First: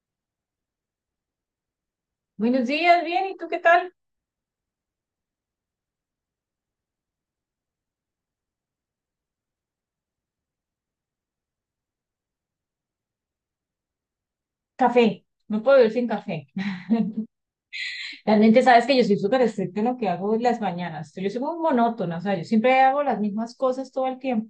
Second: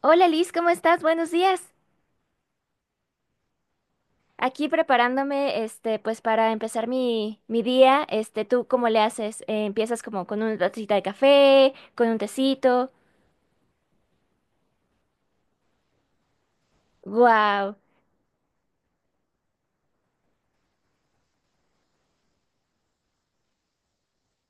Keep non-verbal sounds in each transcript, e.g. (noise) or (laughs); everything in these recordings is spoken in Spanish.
Hola Liz, ¿cómo estás? Buenos días. Buenos días, bien, ¿y tú qué tal? Aquí preparándome, pues para empezar mi día, ¿tú cómo le haces? ¿Empiezas como con una tacita de café, con un tecito? Café, no puedo vivir sin café. Wow, (laughs) Realmente sabes que yo soy súper estricta en lo que hago en las mañanas. Yo soy muy monótona, o sea, yo siempre hago las mismas cosas todo el tiempo.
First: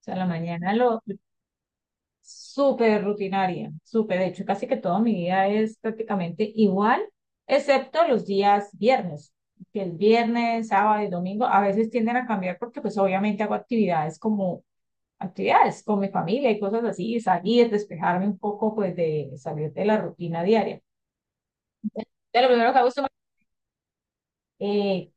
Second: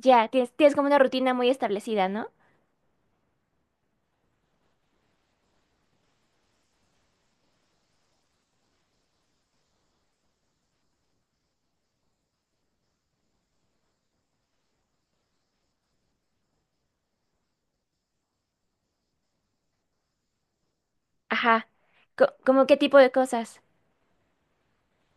O sea, la tienes, mañana tienes como una lo rutina muy establecida, ¿no? súper rutinaria, súper, de hecho, casi que toda mi vida es prácticamente igual, excepto los días viernes, que el viernes, sábado y domingo a veces tienden a cambiar porque pues obviamente hago actividades como actividades con mi familia y cosas así, salir, despejarme un poco, pues de salir de la rutina diaria. Ajá, De lo ¿cómo primero qué que me tipo gusta, de cosas? eh,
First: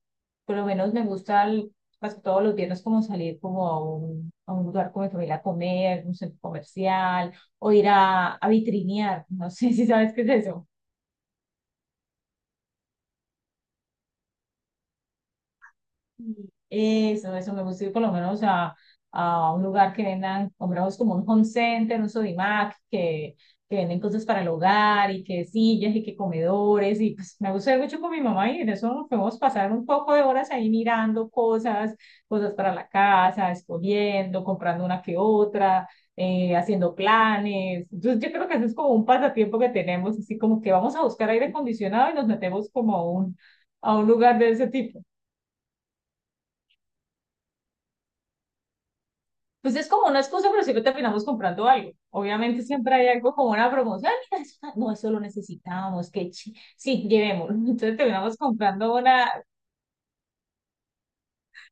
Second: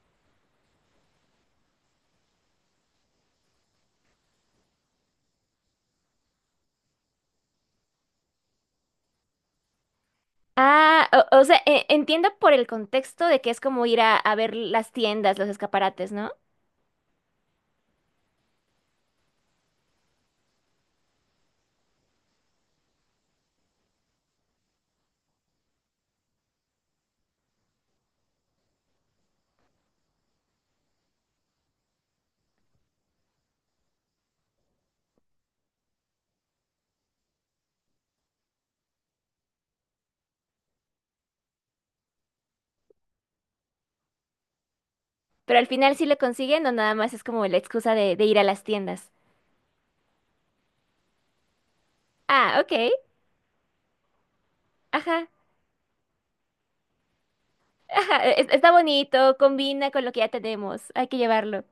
por lo menos me gusta casi todos los viernes como salir como a un lugar con mi familia a comer, un centro comercial o ir a vitrinear, no sé (laughs) si sabes qué es eso. Ah, o sea, entiendo por el contexto de que es como ir a ver las tiendas, los escaparates, ¿no? Eso me gusta ir por lo menos a un lugar que vendan, compramos como un home center, un Sodimac, que venden cosas para el hogar y que sillas y que comedores. Y pues me gusta ir mucho con mi mamá y en eso nos podemos pasar un poco de horas ahí mirando cosas, cosas para la casa, escogiendo, comprando una que otra, haciendo planes. Entonces yo creo que eso es como un pasatiempo que tenemos, así como que vamos a buscar aire acondicionado y nos metemos como a un lugar de ese tipo. Pero al final sí lo consiguen o nada más es como la excusa de ir a las tiendas. Pues es como una excusa, pero siempre terminamos comprando algo. Ah, Obviamente ok, siempre hay algo como una promoción. (laughs) "Ah, mira, no, eso lo ajá. necesitábamos que sí, llevémoslo." (laughs) Entonces Ajá, terminamos está comprando una, bonito, combina con lo que ya tenemos, hay que llevarlo.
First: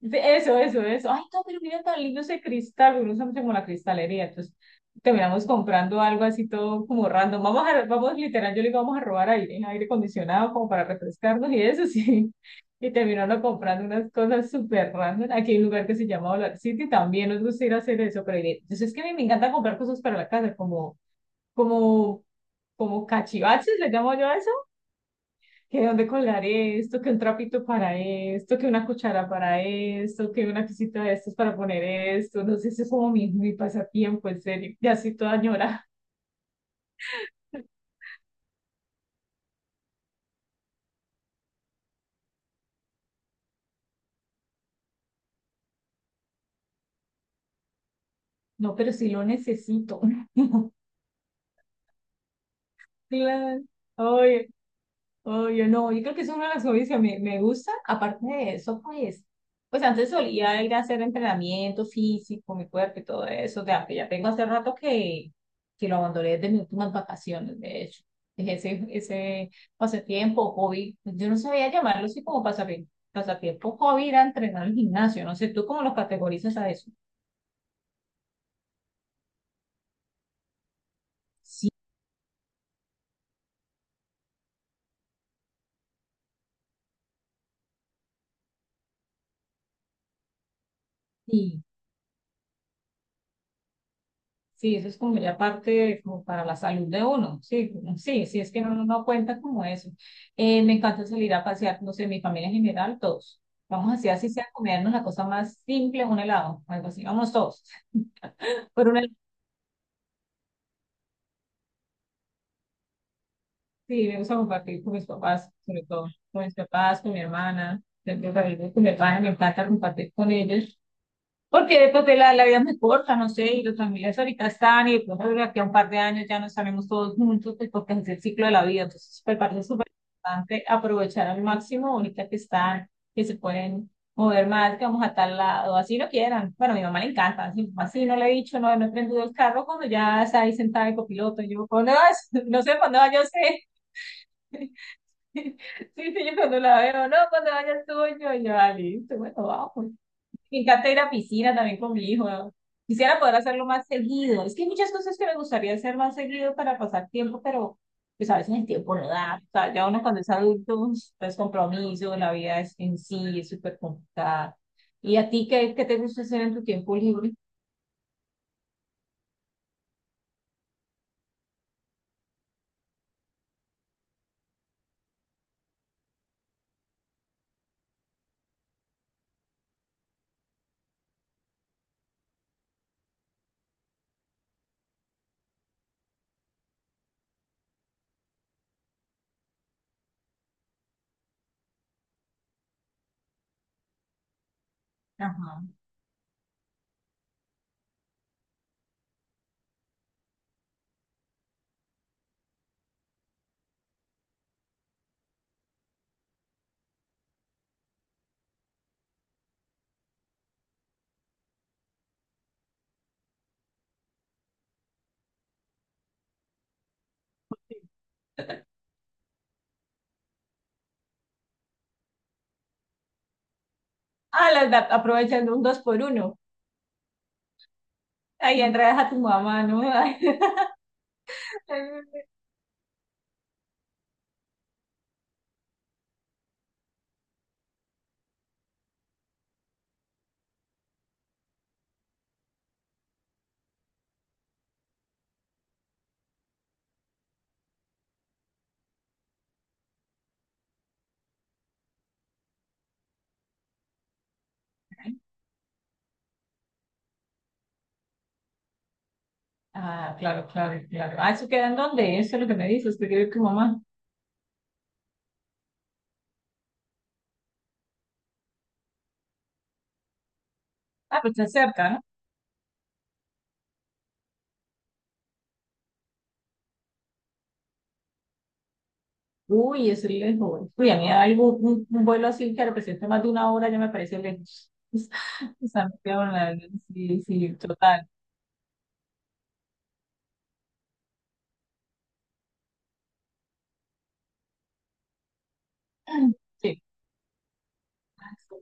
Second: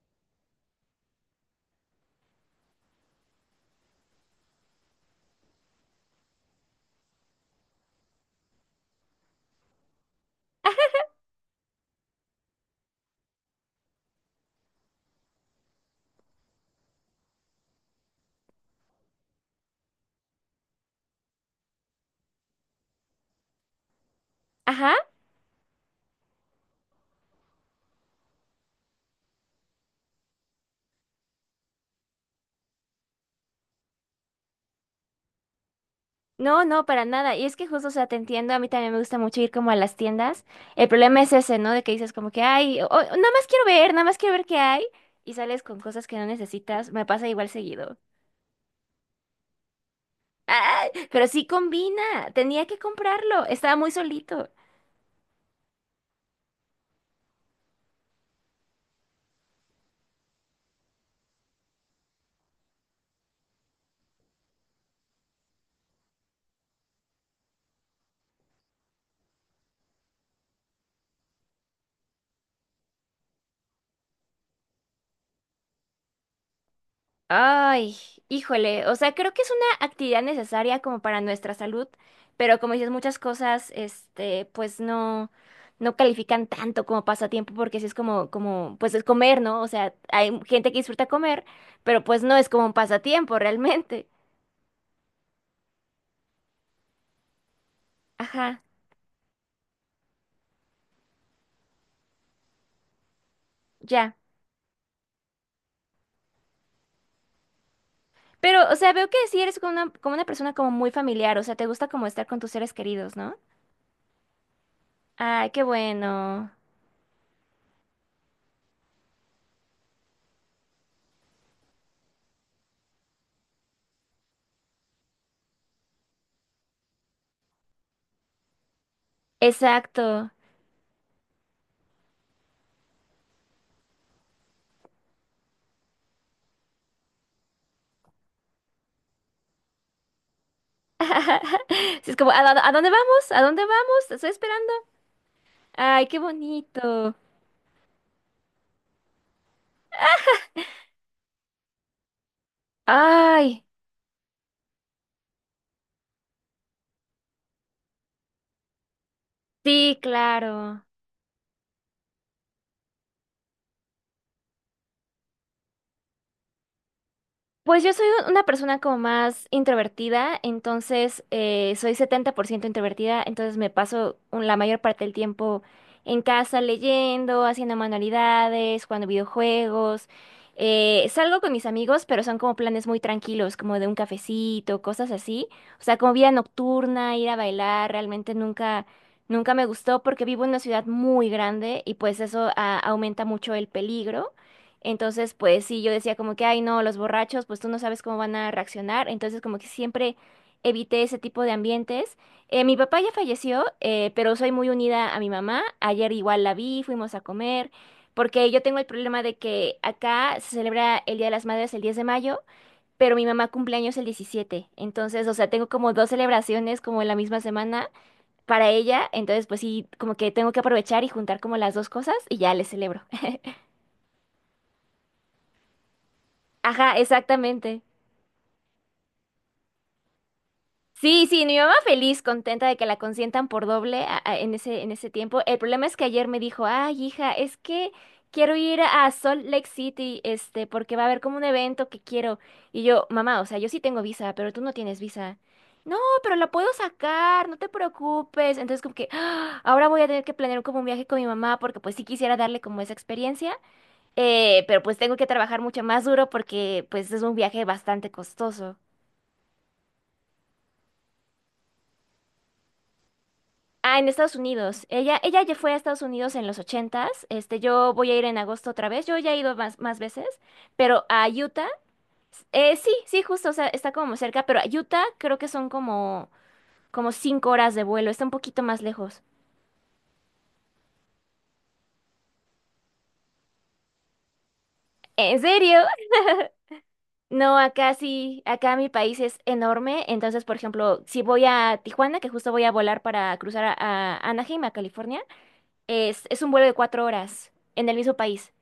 eso, eso, eso. Ay, no, pero mira tan lindo ese cristal, uno usamos como la cristalería, entonces terminamos comprando algo así todo como random. Vamos literal, yo le digo, vamos a robar aire acondicionado como para refrescarnos y eso, (laughs) sí. Y terminando comprando unas cosas súper random. Aquí hay un lugar que se llama Dollar City, también nos gusta ir a hacer eso, pero entonces es que a mí me encanta comprar cosas para la casa, como, como cachivaches, le llamo yo a eso, Ajá, que dónde colgar esto, que un trapito para esto, que una cuchara para esto, que una cosita de estas para poner esto, no sé, ese es como mi pasatiempo, en serio, ya soy toda ñora, no, no, para nada. Y es que justo, o sea, te entiendo, a mí también me gusta mucho ir como a las tiendas. El problema es ese, ¿no? De que dices como que, ay, nada más quiero ver, nada más quiero ver qué hay. Y sales con cosas que no necesitas, me pasa igual seguido. no, pero sí lo necesito, (laughs) Ay, pero sí combina, tenía que comprarlo, claro, estaba muy solito. oye, oh, yo no, yo creo que es una de las hobbies que me gusta, aparte de eso, pues antes solía ir a hacer entrenamiento físico, mi cuerpo y todo eso, de que ya tengo hace rato que lo abandoné desde mis últimas vacaciones, de hecho, dejé ese pasatiempo, hobby, yo no sabía llamarlo así como pasatiempo, hobby era entrenar al gimnasio, no sé, ¿tú cómo lo categorizas a eso? Ay, híjole, o sea, creo que es una actividad necesaria como para nuestra Sí, salud, pero como dices, muchas cosas, pues no califican tanto como pasatiempo, porque sí es como, pues es comer, ¿no? O sea, hay gente que disfruta comer, pero pues no es como un pasatiempo realmente. sí, eso es como ya parte como para la salud de uno, sí, sí, sí, es Ajá, que uno no cuenta como eso. Me encanta salir a pasear, no sé, mi familia en general, todos. Vamos así, ya. así sea, comernos la cosa más simple, un helado, algo así, vamos todos. Pero, o Pero sea, una, veo que sí eres como una persona como muy familiar, o sea, te gusta como estar con tus seres queridos, ¿no? sí, me gusta compartir con mis Ay, papás, qué sobre todo, con bueno. mis papás, con mi hermana, siempre con mi hermana, me encanta compartir con ellos. Porque después de la vida es muy corta, no sé, y los familiares ahorita están, y de pronto de aquí a un par de años ya no estaremos todos juntos, pues porque es el ciclo de la vida. Entonces, me parece súper Exacto. importante aprovechar al máximo ahorita que están, que se pueden mover más, que vamos a tal lado, así lo quieran. Bueno, a mi mamá le encanta, así, así no le he dicho, no, no he prendido el carro cuando ya está ahí sentada en copiloto. Y yo, (laughs) ¿cuándo Sí, es vas? como, (laughs) No a sé, dónde ¿cuando vaya vamos? usted? ¿A dónde vamos? Te estoy esperando. (laughs) Sí, Ay, sí, qué yo cuando la veo, bonito. no, cuando vayas tú, yo, y yo, ah, listo, bueno, vamos. Me encanta ir a piscina también con mi hijo. Quisiera poder Ay, hacerlo más seguido. Es que hay muchas cosas que me gustaría hacer más seguido para pasar tiempo, pero pues a veces el tiempo no da. O sea, ya sí, uno cuando es adulto, claro. pues, compromiso, la vida es, en sí es súper complicada. ¿Y a ti qué, qué te gusta hacer en tu tiempo libre? Pues yo soy una persona como más introvertida, entonces soy 70% introvertida, entonces me paso la mayor parte del tiempo en casa leyendo, haciendo manualidades, jugando videojuegos. Salgo con mis amigos, pero son como planes muy tranquilos, como de un cafecito, cosas así. O sea, como vida nocturna, ir a bailar, realmente nunca me gustó porque vivo en una ciudad muy grande y pues eso aumenta mucho el peligro. Entonces, pues Ajá. sí, yo decía como que, ay, no, los borrachos, pues tú no sabes cómo van a reaccionar. Entonces, como que siempre evité ese tipo de ambientes. Mi papá ya falleció, pero soy muy unida a mi mamá. Ayer igual la vi, fuimos a comer, porque yo tengo el problema de que acá se celebra el Día de las Madres el 10 de mayo, pero mi mamá cumpleaños el 17. Entonces, o sea, tengo como dos celebraciones como en la misma semana para ella. Entonces, pues sí, como que tengo que aprovechar y juntar como las dos cosas y ya les celebro. (laughs) Ah, aprovechando un 2x1. Ajá, exactamente. Ahí enredas a tu mamá, ¿no? (laughs) Sí, sí, mi mamá feliz, contenta de que la consientan por doble en ese tiempo. El problema es que ayer me dijo, ay, hija, es que quiero ir a Salt Lake City, porque va a haber como un evento que quiero. Y yo, mamá, o sea, yo sí tengo visa, pero tú no tienes visa. No, pero la puedo sacar, no te preocupes. Entonces, como que "Ah, ahora voy a tener que planear como un viaje con mi mamá, porque pues sí quisiera darle como esa experiencia, pero pues tengo que trabajar mucho más duro porque pues es un viaje bastante costoso. Ah, claro, claro, claro. Ah, ¿eso queda en dónde? Eso es lo que me dices, que vive tu mamá. Ah, en Estados Unidos. Ella ya fue a Estados Unidos en los 80. Yo voy a ir en agosto otra vez. Yo ya he ido más, más veces, pero Ah, a pues está Utah, cerca, no. Sí, sí, justo, o sea, está como cerca, pero a Utah creo que son como 5 horas de vuelo. Está un poquito más lejos. Uy, es lejos. Uy, a mí algo, un vuelo así que represente más de una hora ya me parece lejos. ¿En (laughs) serio? Santiago, la sí, sí, No, acá total. sí, acá mi país es enorme. Entonces, por ejemplo, si voy a Tijuana, que justo voy a volar para cruzar a Anaheim, a California, (clears throat) es un vuelo de Sí, 4 horas en el mismo país.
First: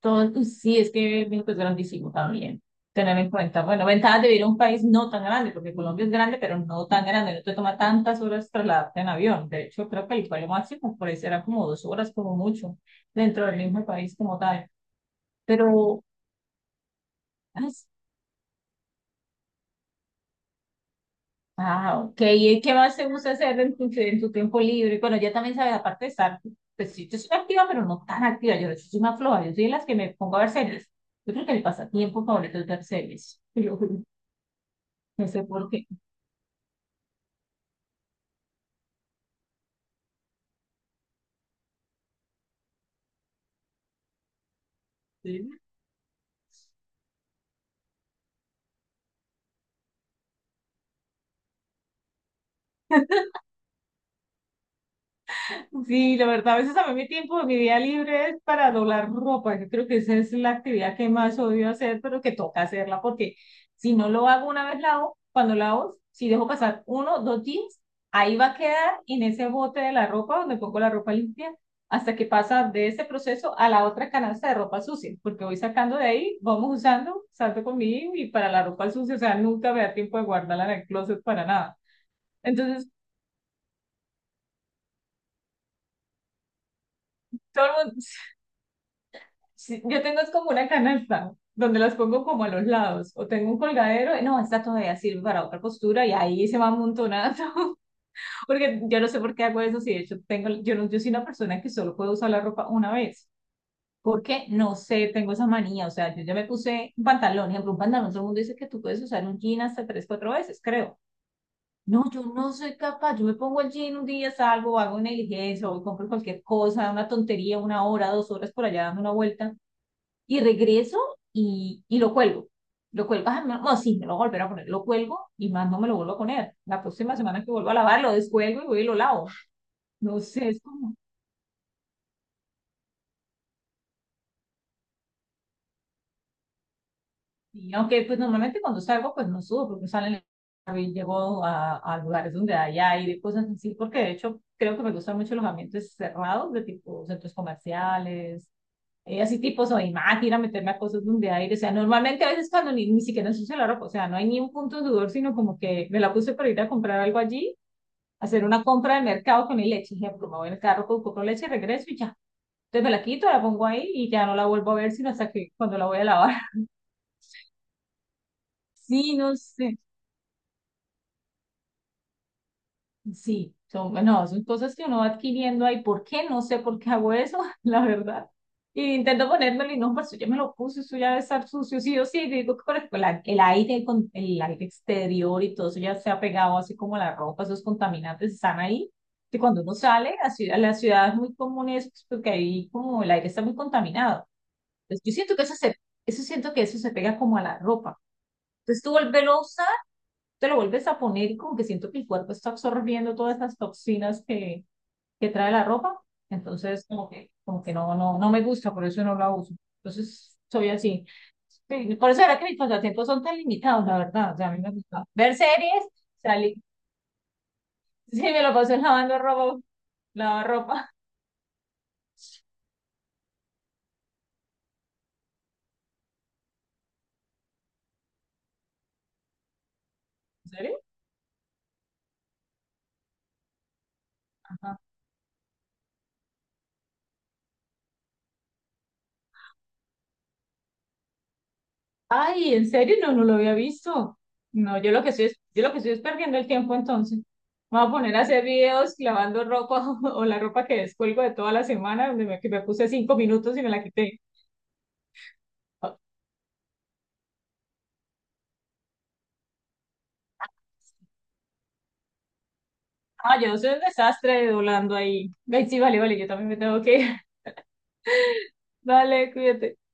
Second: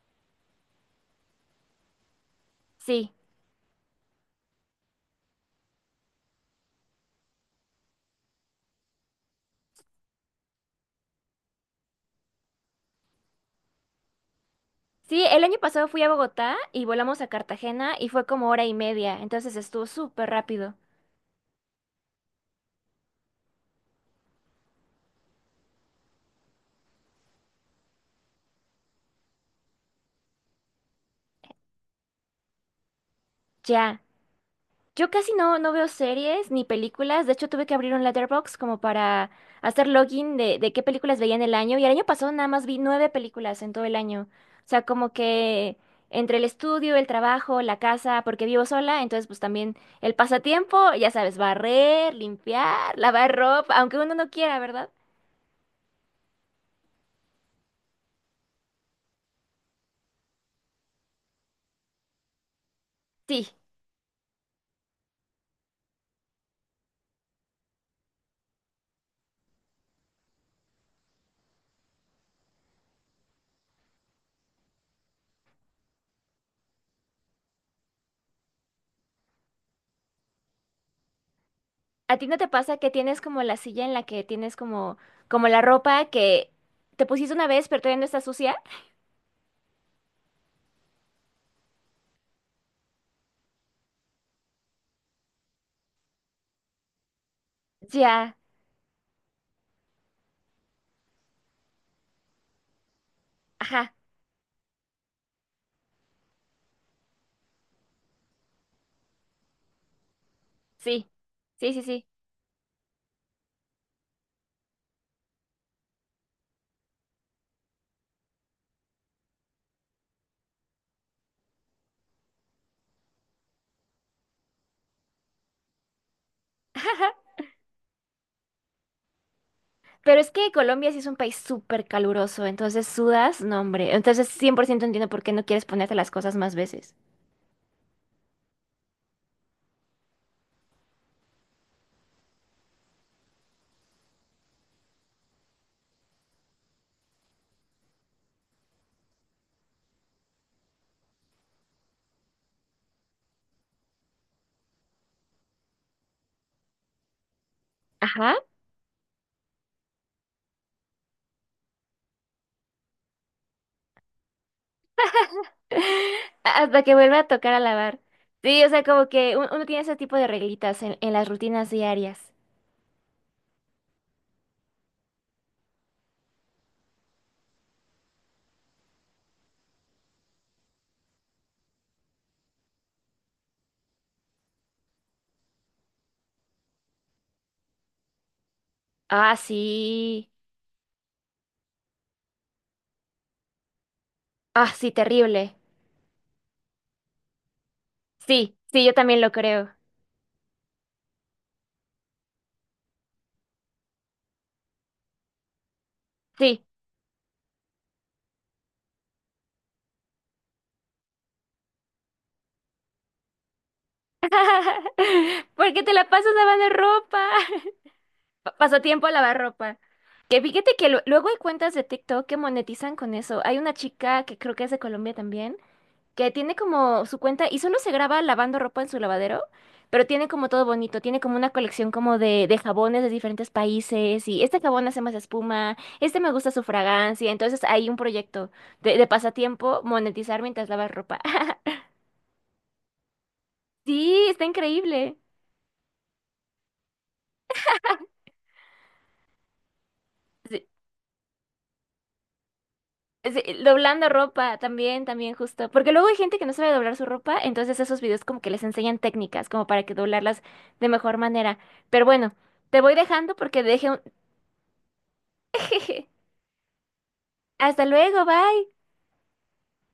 todo, sí, es que México es grandísimo también. Sí. Tener en cuenta, bueno, ventajas de vivir en un país no tan grande, porque Colombia es grande, pero no tan grande, no te toma tantas horas trasladarte en avión. De hecho, creo que el vuelo máximo por ahí será como 2 horas, como mucho, dentro del mismo país como tal. Sí, el año pasado fui Pero, a Bogotá y volamos a Cartagena y fue como hora y media, entonces estuvo súper rápido. ah, ok. ¿Y qué más te gusta hacer en tu tiempo libre? Bueno, ya también sabes, aparte de estar, pues sí, yo soy activa, pero no tan activa. Yo soy más floja, yo soy de las que me pongo a ver series. Yo creo que el pasatiempo favorito es ver series. Ya. (laughs) Yo Yo no casi sé por no veo series ni películas, de hecho tuve que abrir un Letterboxd como para hacer login de qué películas veía en el año y el año pasado nada más vi nueve películas en todo el año. O sea, como qué. que entre el estudio, el trabajo, la casa, porque vivo sola, entonces pues también el pasatiempo, ya sabes, barrer, limpiar, (laughs) lavar ropa, aunque uno no quiera, ¿verdad? Sí, la verdad, a veces a mí mi tiempo, de mi día libre es para doblar ropa. Yo creo que esa es la actividad que más odio hacer, pero que toca hacerla porque Sí. si no lo hago una vez lavo, cuando lavo, si dejo pasar uno, dos días, ahí va a quedar en ese bote de la ropa donde pongo la ropa limpia hasta que pasa de ese proceso a la otra canasta de ropa sucia, porque voy sacando de ahí, vamos usando, salto con mi hijo y para la ropa sucia, o sea, nunca me da tiempo de guardarla en el closet para nada. ¿A ti no te pasa Entonces, que tienes como la silla en la que tienes como la ropa que te pusiste una todo vez, el pero todavía mundo, no está sucia? sí, yo tengo es como una canasta donde las pongo como a los lados o tengo un colgadero, y no, esta todavía sirve para otra postura y ahí se va amontonando, Ya, (laughs) porque yo no sé por qué hago eso, si de hecho tengo, yo, no, yo soy una persona que solo puedo usar la ropa una vez, ajá, porque no sé, tengo esa manía, o sea, yo ya me puse un pantalón, ejemplo, un pantalón, todo el mundo dice que tú puedes usar un jean hasta tres, cuatro veces, creo. sí, sí, sí, No, sí. yo no soy capaz, yo me pongo el jean un día, salgo, hago una diligencia o compro cualquier cosa, una tontería, 1 hora, 2 horas por allá dando una vuelta y regreso y lo cuelgo. Lo cuelgo, ah, no, no, sí, me lo volveré a poner, lo cuelgo y más no me lo vuelvo a poner. La (laughs) Ajá. próxima semana que vuelvo a lavar, lo descuelgo y voy y lo lavo. No Pero es sé, que es Colombia como, sí es un país súper caluroso, entonces sudas, no, hombre. Entonces 100% entiendo por qué no quieres ponerte las cosas más veces. y aunque pues normalmente cuando salgo, pues no subo, porque salen, y llego a lugares donde hay aire, cosas así, porque de hecho creo que me gustan mucho los ambientes cerrados, de tipo centros comerciales, así tipo soy más, ir a meterme a cosas donde aire, o sea, normalmente a veces cuando ni siquiera ensucio la ropa, o sea, no hay ni un punto de sudor, sino como que me la puse para ir a comprar algo allí, Ajá. hacer una compra de mercado con mi leche, ejemplo, me voy en el carro, compro leche, regreso y ya. Entonces me la quito, la pongo ahí y ya no la vuelvo a ver, sino hasta que cuando la voy a lavar. (laughs) (laughs) Hasta que vuelva a tocar a lavar. Sí, o sea, como Sí, que no uno sé. tiene ese tipo de reglitas en, las rutinas diarias. Sí, son, no, son cosas que uno va adquiriendo ahí. ¿Por qué? No sé por qué hago eso, (laughs) la verdad. Y intento ponérmelo y no, pues yo ya me lo puse, eso ya debe estar sucio, sí o sí. Y digo que por ejemplo el aire, con el aire exterior y todo eso ya se ha pegado así como la ropa, esos contaminantes están ahí. Ah, Que cuando uno sale, sí. La ciudad es muy común eso, pues, porque ahí como el aire está muy contaminado. Ah, sí, Entonces, yo siento que terrible. Eso siento que eso se pega como a la ropa. Sí, Entonces sí, yo tú también lo volverlo creo. te lo vuelves a poner y como que siento que el cuerpo está absorbiendo todas esas toxinas que trae la ropa, Sí. entonces como que, no, no, no me gusta, por eso no la uso. Entonces soy así. Sí, por eso era que mis pasatiempos son tan limitados, la verdad. O sea, a mí me gusta ver (laughs) Porque series, te la pasas salir. lavando (laughs) ropa. Sí, me lo paso Pasatiempo a lavando lavar ropa, ropa. Que lavar fíjate que ropa. Luego hay cuentas de TikTok que monetizan con eso. Hay una chica que creo que es de Colombia también, que tiene como su cuenta y solo se graba lavando ropa en su lavadero, pero tiene como ¿En todo serio? bonito. Tiene como una colección como de jabones de diferentes países y este jabón hace más espuma, este me gusta su fragancia. Entonces hay un proyecto de pasatiempo monetizar mientras lavas ropa. (laughs) Ay, ¿en serio? No, no lo había visto. Sí, está No, yo lo que increíble. estoy es, yo lo que estoy es perdiendo el tiempo entonces. Me voy a poner a hacer videos lavando ropa (laughs) o la Sí, ropa que descuelgo de toda la semana, que me puse cinco sí, minutos y me la doblando quité. ropa también, justo. Porque luego hay gente que no sabe doblar su ropa, entonces esos videos como que les enseñan técnicas, como para que doblarlas de mejor manera. Pero bueno, te voy dejando Ah, yo porque soy un dejé un. desastre doblando ahí. Ay, sí, vale, vale, (laughs) yo también me tengo que ir. Hasta luego, bye. (laughs) Dale, cuídate.